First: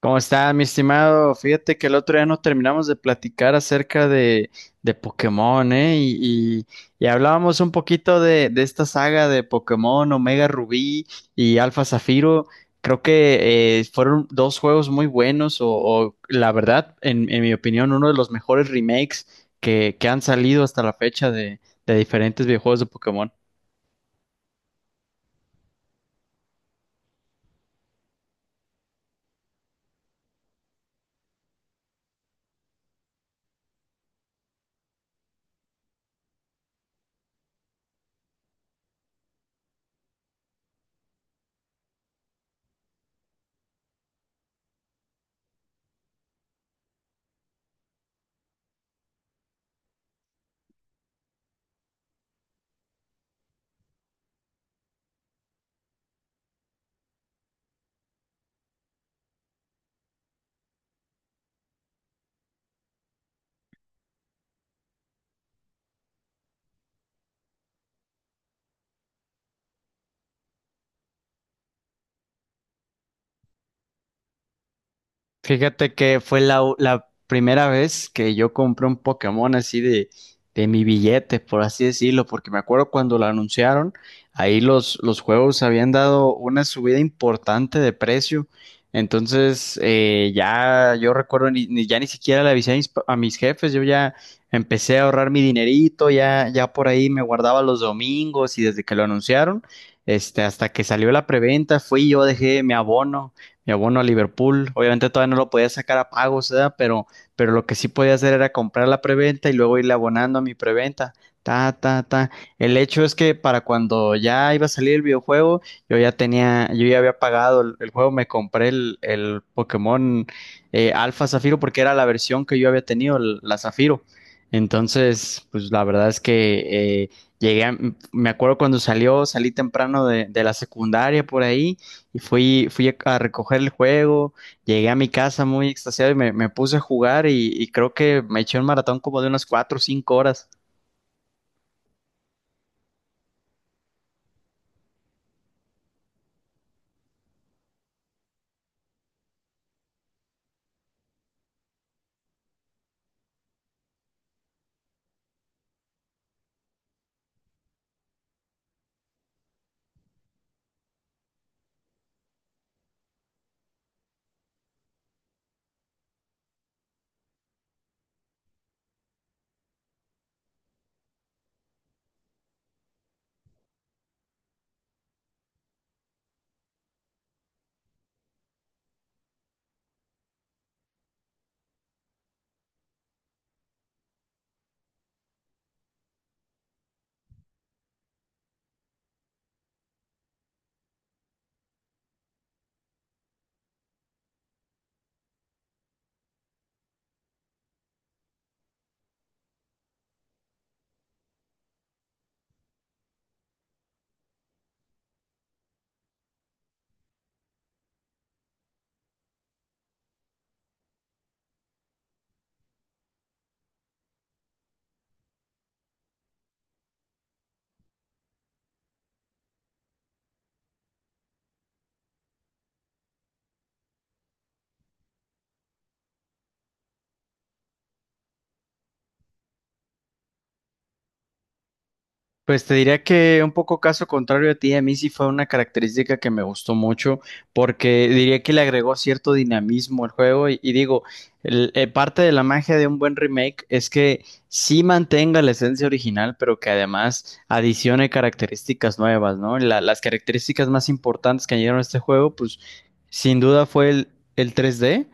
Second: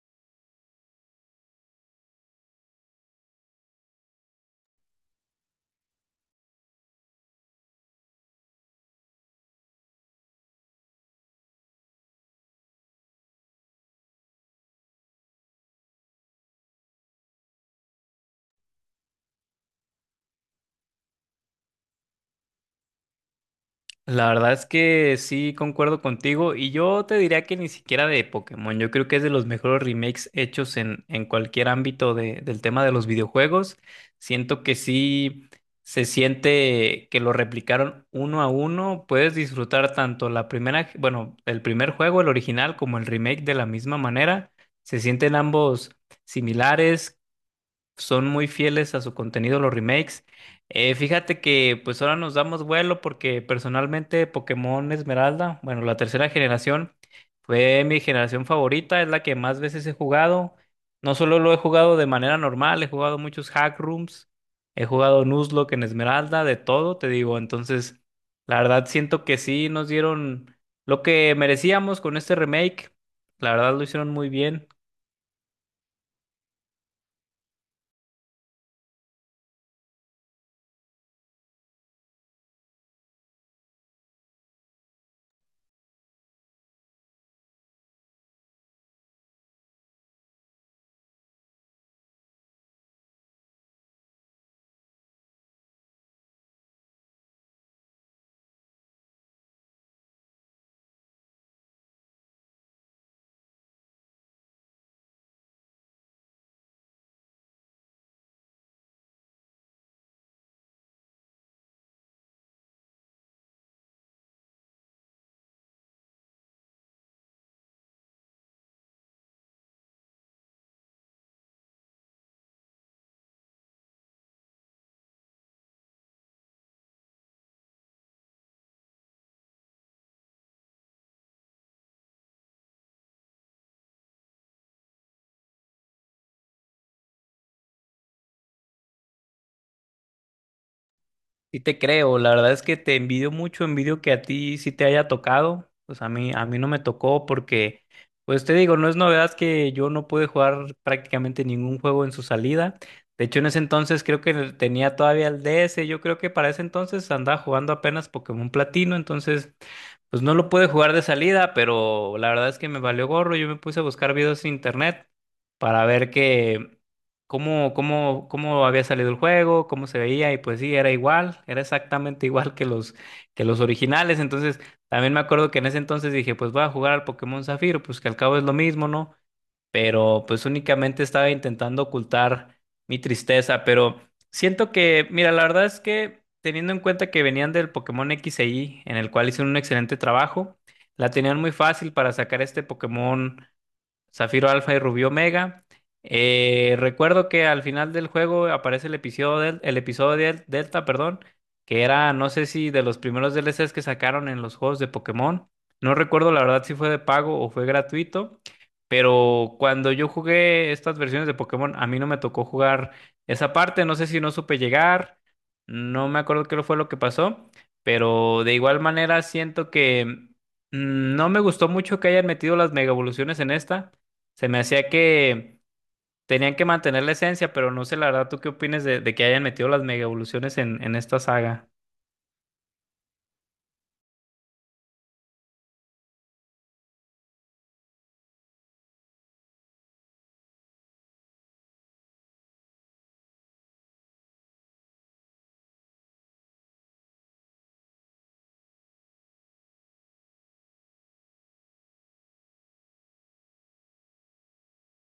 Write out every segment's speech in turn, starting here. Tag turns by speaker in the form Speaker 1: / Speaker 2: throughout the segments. Speaker 1: ¿Cómo está, mi estimado? Fíjate que el otro día nos terminamos de platicar acerca de Pokémon, Y hablábamos un poquito de esta saga de Pokémon, Omega Rubí y Alfa Zafiro. Creo que fueron dos juegos muy buenos, la verdad, en mi opinión, uno de los mejores remakes que han salido hasta la fecha de diferentes videojuegos de Pokémon.
Speaker 2: La verdad es que sí concuerdo contigo, y yo te diría que ni siquiera de Pokémon. Yo creo que es de los mejores remakes hechos en cualquier ámbito del tema de los videojuegos. Siento que sí se siente que lo replicaron uno a uno. Puedes disfrutar tanto la primera, bueno, el primer juego, el original, como el remake de la misma manera. Se sienten ambos similares, son muy fieles a su contenido los remakes. Fíjate que pues ahora nos damos vuelo porque personalmente Pokémon Esmeralda, bueno, la tercera generación, fue mi generación favorita, es la que más veces he jugado. No solo lo he jugado de manera normal, he jugado muchos hack rooms, he jugado Nuzlocke en Esmeralda, de todo, te digo. Entonces, la verdad siento que sí nos dieron lo que merecíamos con este remake. La verdad lo hicieron muy bien.
Speaker 1: Fíjate que fue la primera vez que yo compré un Pokémon así de mi billete, por así decirlo, porque me acuerdo cuando lo anunciaron, ahí los juegos habían dado una subida importante de precio. Entonces, ya yo recuerdo, ya ni siquiera le avisé a a mis jefes, yo ya empecé a ahorrar mi dinerito, ya por ahí me guardaba los domingos y desde que lo anunciaron, hasta que salió la preventa, fui yo, dejé mi abono a Liverpool. Obviamente todavía no lo podía sacar a pagos, ¿verdad? Pero lo que sí podía hacer era comprar la preventa y luego irle abonando a mi preventa. Ta, ta, ta. El hecho es que para cuando ya iba a salir el videojuego, yo ya había pagado el juego, me compré el Pokémon Alfa Zafiro porque era la versión que yo había tenido, la Zafiro. Entonces, pues la verdad es que llegué, a- me acuerdo cuando salió, salí temprano de la secundaria por ahí y fui a recoger el juego, llegué a mi casa muy extasiado y me puse a jugar y creo que me eché un maratón como de unas cuatro o cinco horas.
Speaker 2: Sí te creo, la verdad es que te envidio mucho, envidio que a ti sí te haya tocado. Pues a mí no me tocó porque, pues te digo, no es novedad que yo no pude jugar prácticamente ningún juego en su salida. De hecho, en ese entonces creo que tenía todavía el DS. Yo creo que para ese entonces andaba jugando apenas Pokémon Platino, entonces pues no lo pude jugar de salida, pero la verdad es que me valió gorro. Yo me puse a buscar videos en internet para ver que cómo había salido el juego, cómo se veía, y pues sí, era igual, era exactamente igual que que los originales. Entonces, también me acuerdo que en ese entonces dije, pues voy a jugar al Pokémon Zafiro, pues que al cabo es lo mismo, ¿no? Pero pues únicamente estaba intentando ocultar mi tristeza. Pero siento que, mira, la verdad es que teniendo en cuenta que venían del Pokémon X e Y, en el cual hicieron un excelente trabajo, la tenían muy fácil para sacar este Pokémon. Zafiro Alfa y Rubí Omega. Recuerdo que al final del juego aparece el episodio, el episodio Delta, perdón, que era, no sé si de los primeros DLCs que sacaron en los juegos de Pokémon. No recuerdo la verdad si fue de pago o fue gratuito, pero cuando yo jugué estas versiones de Pokémon, a mí no me tocó jugar esa parte. No sé si no supe llegar, no me acuerdo qué fue lo que pasó, pero de igual manera siento que no me gustó mucho que hayan metido las mega evoluciones en esta. Se me hacía que tenían que mantener la esencia, pero no sé la verdad. ¿Tú qué opinas de que hayan metido las mega evoluciones en esta saga?
Speaker 1: Pues te diría que un poco caso contrario a ti, a mí sí fue una característica que me gustó mucho porque diría que le agregó cierto dinamismo al juego y digo, parte de la magia de un buen remake es que sí mantenga la esencia original, pero que además adicione características nuevas, ¿no? Las características más importantes que añadieron a este juego, pues sin duda fue el tres d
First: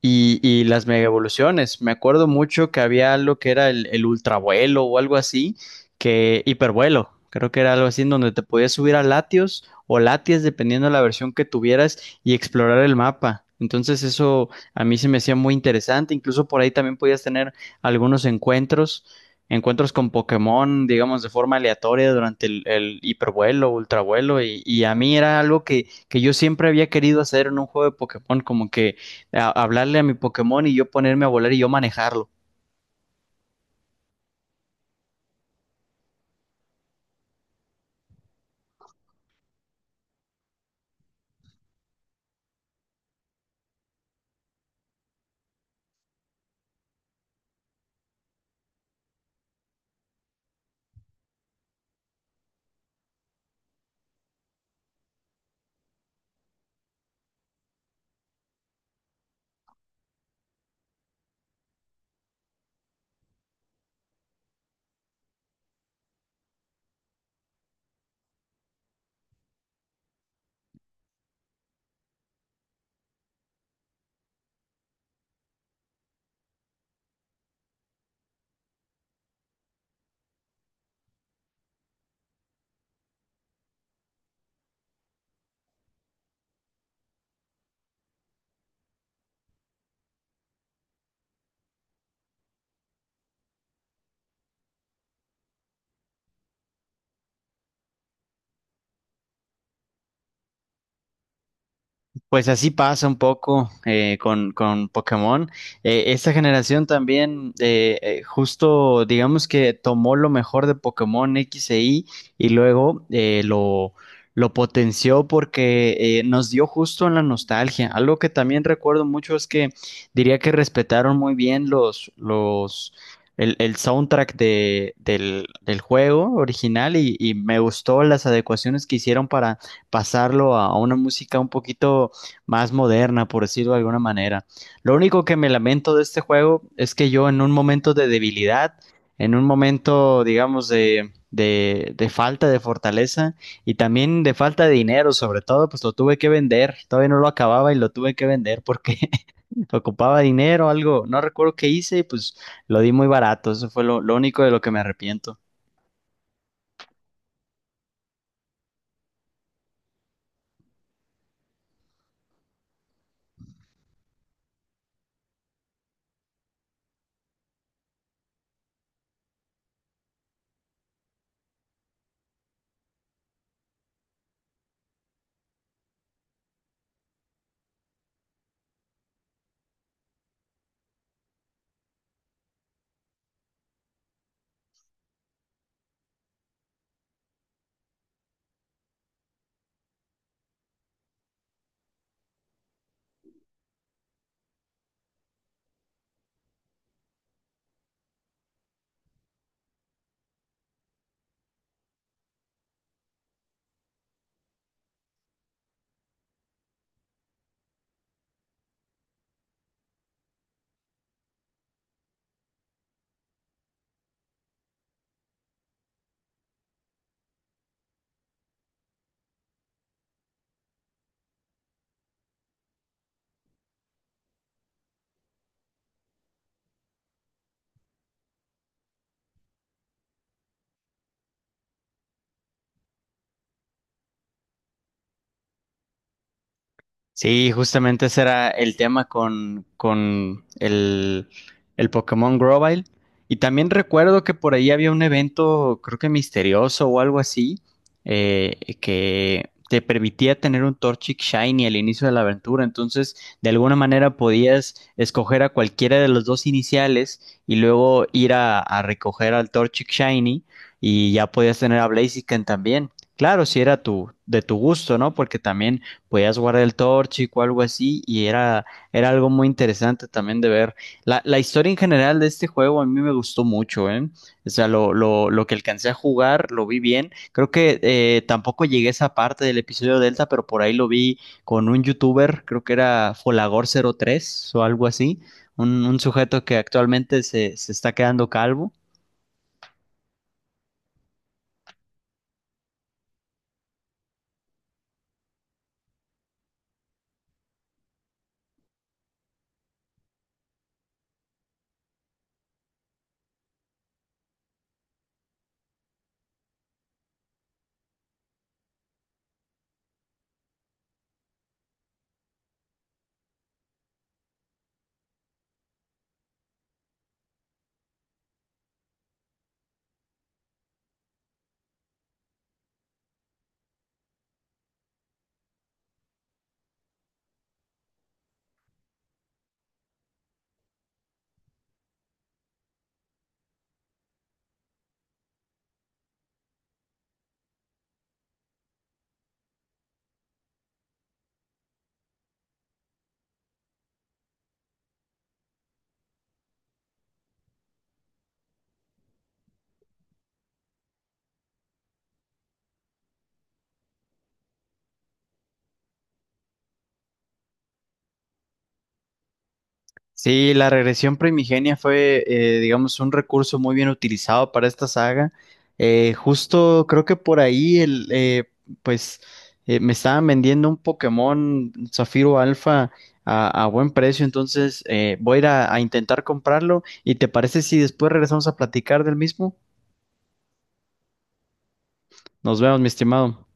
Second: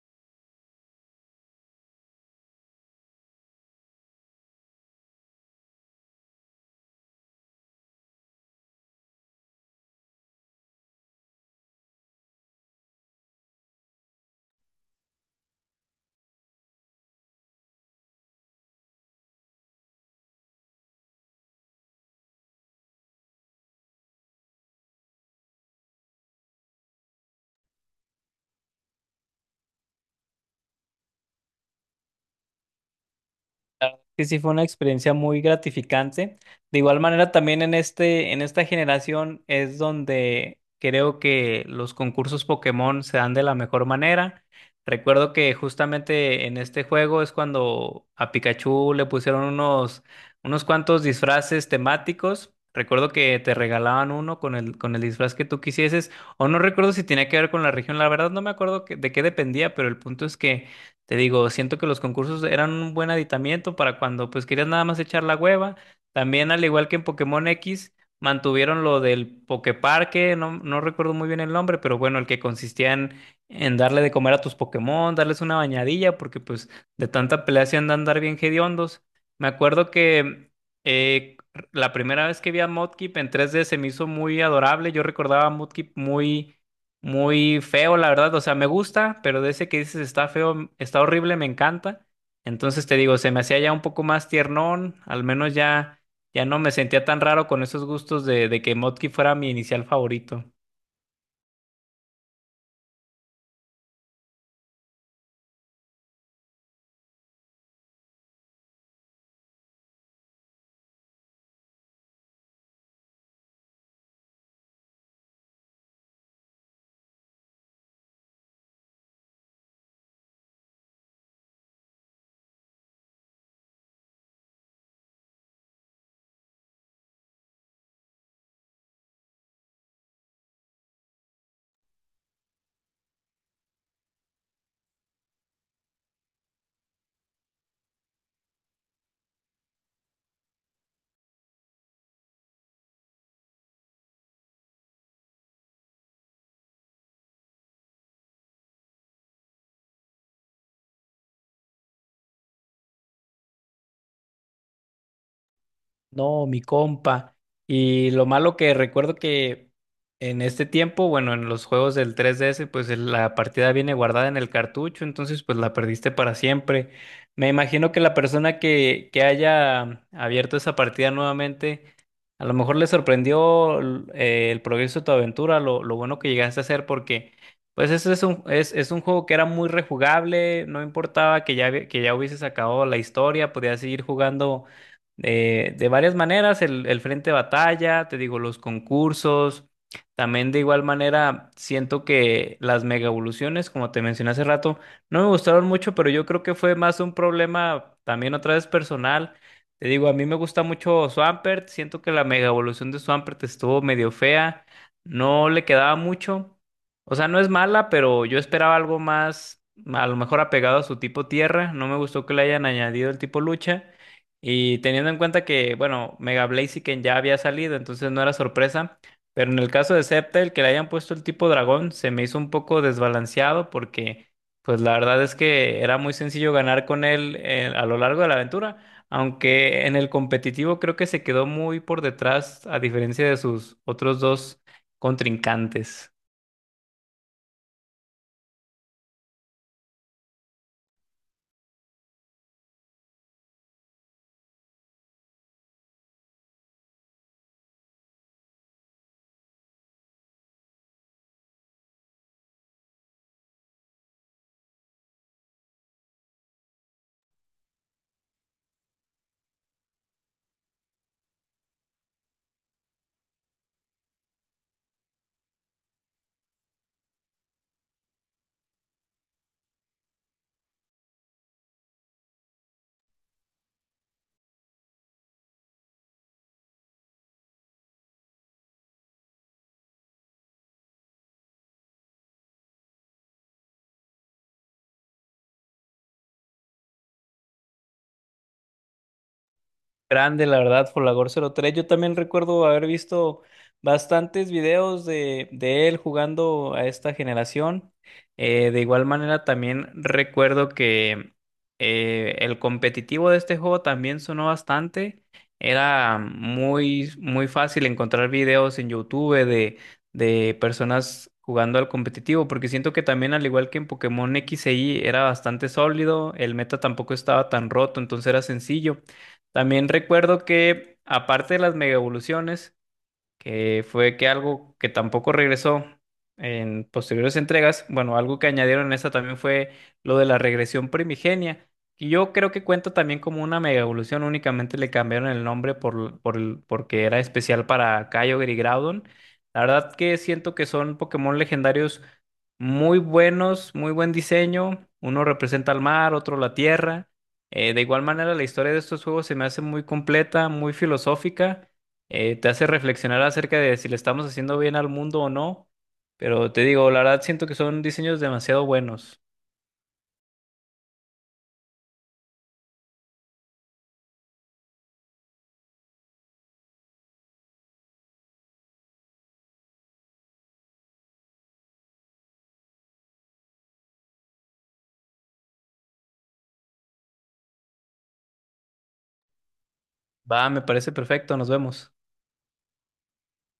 Speaker 1: y las mega evoluciones. Me acuerdo mucho que había algo que era el ultravuelo o algo así, que hipervuelo. Creo que era algo así en donde te podías subir a Latios o Latias, dependiendo de la versión que tuvieras, y explorar el mapa. Entonces eso a mí se me hacía muy interesante. Incluso por ahí también podías tener algunos encuentros, encuentros con Pokémon, digamos, de forma aleatoria durante el hipervuelo, ultravuelo. Y a mí era algo que yo siempre había querido hacer en un juego de Pokémon, como que hablarle a mi Pokémon y yo ponerme a volar y yo manejarlo.
Speaker 2: Sí, sí, fue una experiencia muy gratificante. De igual manera, también en en esta generación es donde creo que los concursos Pokémon se dan de la mejor manera. Recuerdo que justamente en este juego es cuando a Pikachu le pusieron unos cuantos disfraces temáticos. Recuerdo que te regalaban uno con el disfraz que tú quisieses, o no recuerdo si tenía que ver con la región, la verdad no me acuerdo de qué dependía, pero el punto es que te digo, siento que los concursos eran un buen aditamiento para cuando pues querías nada más echar la hueva. También al igual que en Pokémon X, mantuvieron lo del Poképarque. No, no recuerdo muy bien el nombre, pero bueno, el que consistía en darle de comer a tus Pokémon, darles una bañadilla, porque pues de tanta pelea se andan andar bien hediondos. Me acuerdo que eh, la primera vez que vi a Mudkip en 3D se me hizo muy adorable. Yo recordaba a Mudkip muy feo, la verdad. O sea, me gusta, pero de ese que dices está feo, está horrible, me encanta. Entonces te digo, se me hacía ya un poco más tiernón. Al menos ya no me sentía tan raro con esos gustos de que Motki fuera mi inicial favorito.
Speaker 1: Pues así pasa un poco con Pokémon. Esta generación también justo digamos que tomó lo mejor de Pokémon X e Y y luego lo potenció porque nos dio justo en la nostalgia. Algo que también recuerdo mucho es que diría que respetaron muy bien el soundtrack del juego original y me gustó las adecuaciones que hicieron para pasarlo a una música un poquito más moderna, por decirlo de alguna manera. Lo único que me lamento de este juego es que yo en un momento de debilidad, en un momento, digamos, de falta de fortaleza y también de falta de dinero, sobre todo, pues lo tuve que vender. Todavía no lo acababa y lo tuve que vender porque ocupaba dinero, algo, no recuerdo qué hice y pues lo di muy barato. Eso fue lo único de lo que me arrepiento.
Speaker 2: No, mi compa. Y lo malo que recuerdo que en este tiempo, bueno, en los juegos del 3DS, pues la partida viene guardada en el cartucho, entonces pues la perdiste para siempre. Me imagino que la persona que haya abierto esa partida nuevamente, a lo mejor le sorprendió el progreso de tu aventura, lo bueno que llegaste a hacer, porque pues ese es es un juego que era muy rejugable, no importaba que que ya hubieses acabado la historia, podías seguir jugando de varias maneras, el frente de batalla, te digo, los concursos. También de igual manera, siento que las mega evoluciones, como te mencioné hace rato, no me gustaron mucho, pero yo creo que fue más un problema también otra vez personal. Te digo, a mí me gusta mucho Swampert, siento que la mega evolución de Swampert estuvo medio fea, no le quedaba mucho. O sea, no es mala, pero yo esperaba algo más, a lo mejor apegado a su tipo tierra. No me gustó que le hayan añadido el tipo lucha. Y teniendo en cuenta que, bueno, Mega Blaziken ya había salido, entonces no era sorpresa. Pero en el caso de Sceptile, que le hayan puesto el tipo dragón, se me hizo un poco desbalanceado porque, pues la verdad es que era muy sencillo ganar con él a lo largo de la aventura. Aunque en el competitivo creo que se quedó muy por detrás, a diferencia de sus otros dos contrincantes.
Speaker 1: Sí, justamente ese era el tema con el Pokémon Grovyle. Y también recuerdo que por ahí había un evento, creo que misterioso o algo así, que te permitía tener un Torchic Shiny al inicio de la aventura. Entonces, de alguna manera podías escoger a cualquiera de los dos iniciales y luego ir a recoger al Torchic Shiny y ya podías tener a Blaziken también. Claro, si era tu, de tu gusto, ¿no? Porque también podías guardar el Torchic o algo así, era algo muy interesante también de ver. La historia en general de este juego a mí me gustó mucho, ¿eh? O sea, lo que alcancé a jugar, lo vi bien. Creo que tampoco llegué a esa parte del episodio Delta, pero por ahí lo vi con un youtuber, creo que era Folagor03 o algo así, un sujeto que actualmente se está quedando calvo.
Speaker 2: Grande, la verdad, Folagor03. Yo también recuerdo haber visto bastantes videos de él jugando a esta generación. De igual manera, también recuerdo que el competitivo de este juego también sonó bastante. Era muy fácil encontrar videos en YouTube de personas jugando al competitivo, porque siento que también, al igual que en Pokémon X e Y, era bastante sólido, el meta tampoco estaba tan roto, entonces era sencillo. También recuerdo que, aparte de las mega evoluciones, que fue que algo que tampoco regresó en posteriores entregas, bueno, algo que añadieron en esta también fue lo de la regresión primigenia, que yo creo que cuenta también como una mega evolución, únicamente le cambiaron el nombre porque era especial para Kyogre y Groudon. La verdad que siento que son Pokémon legendarios muy buenos, muy buen diseño, uno representa al mar, otro la tierra. De igual manera, la historia de estos juegos se me hace muy completa, muy filosófica. Te hace reflexionar acerca de si le estamos haciendo bien al mundo o no. Pero te digo, la verdad siento que son diseños demasiado buenos.
Speaker 1: Sí, la regresión primigenia fue, digamos, un recurso muy bien utilizado para esta saga. Justo creo que por ahí pues, me estaban vendiendo un Pokémon Zafiro Alfa a buen precio, entonces voy a ir a intentar comprarlo. ¿Y te parece si después regresamos a platicar del mismo?
Speaker 2: Va, me parece perfecto, nos vemos.
Speaker 1: Nos vemos, mi estimado.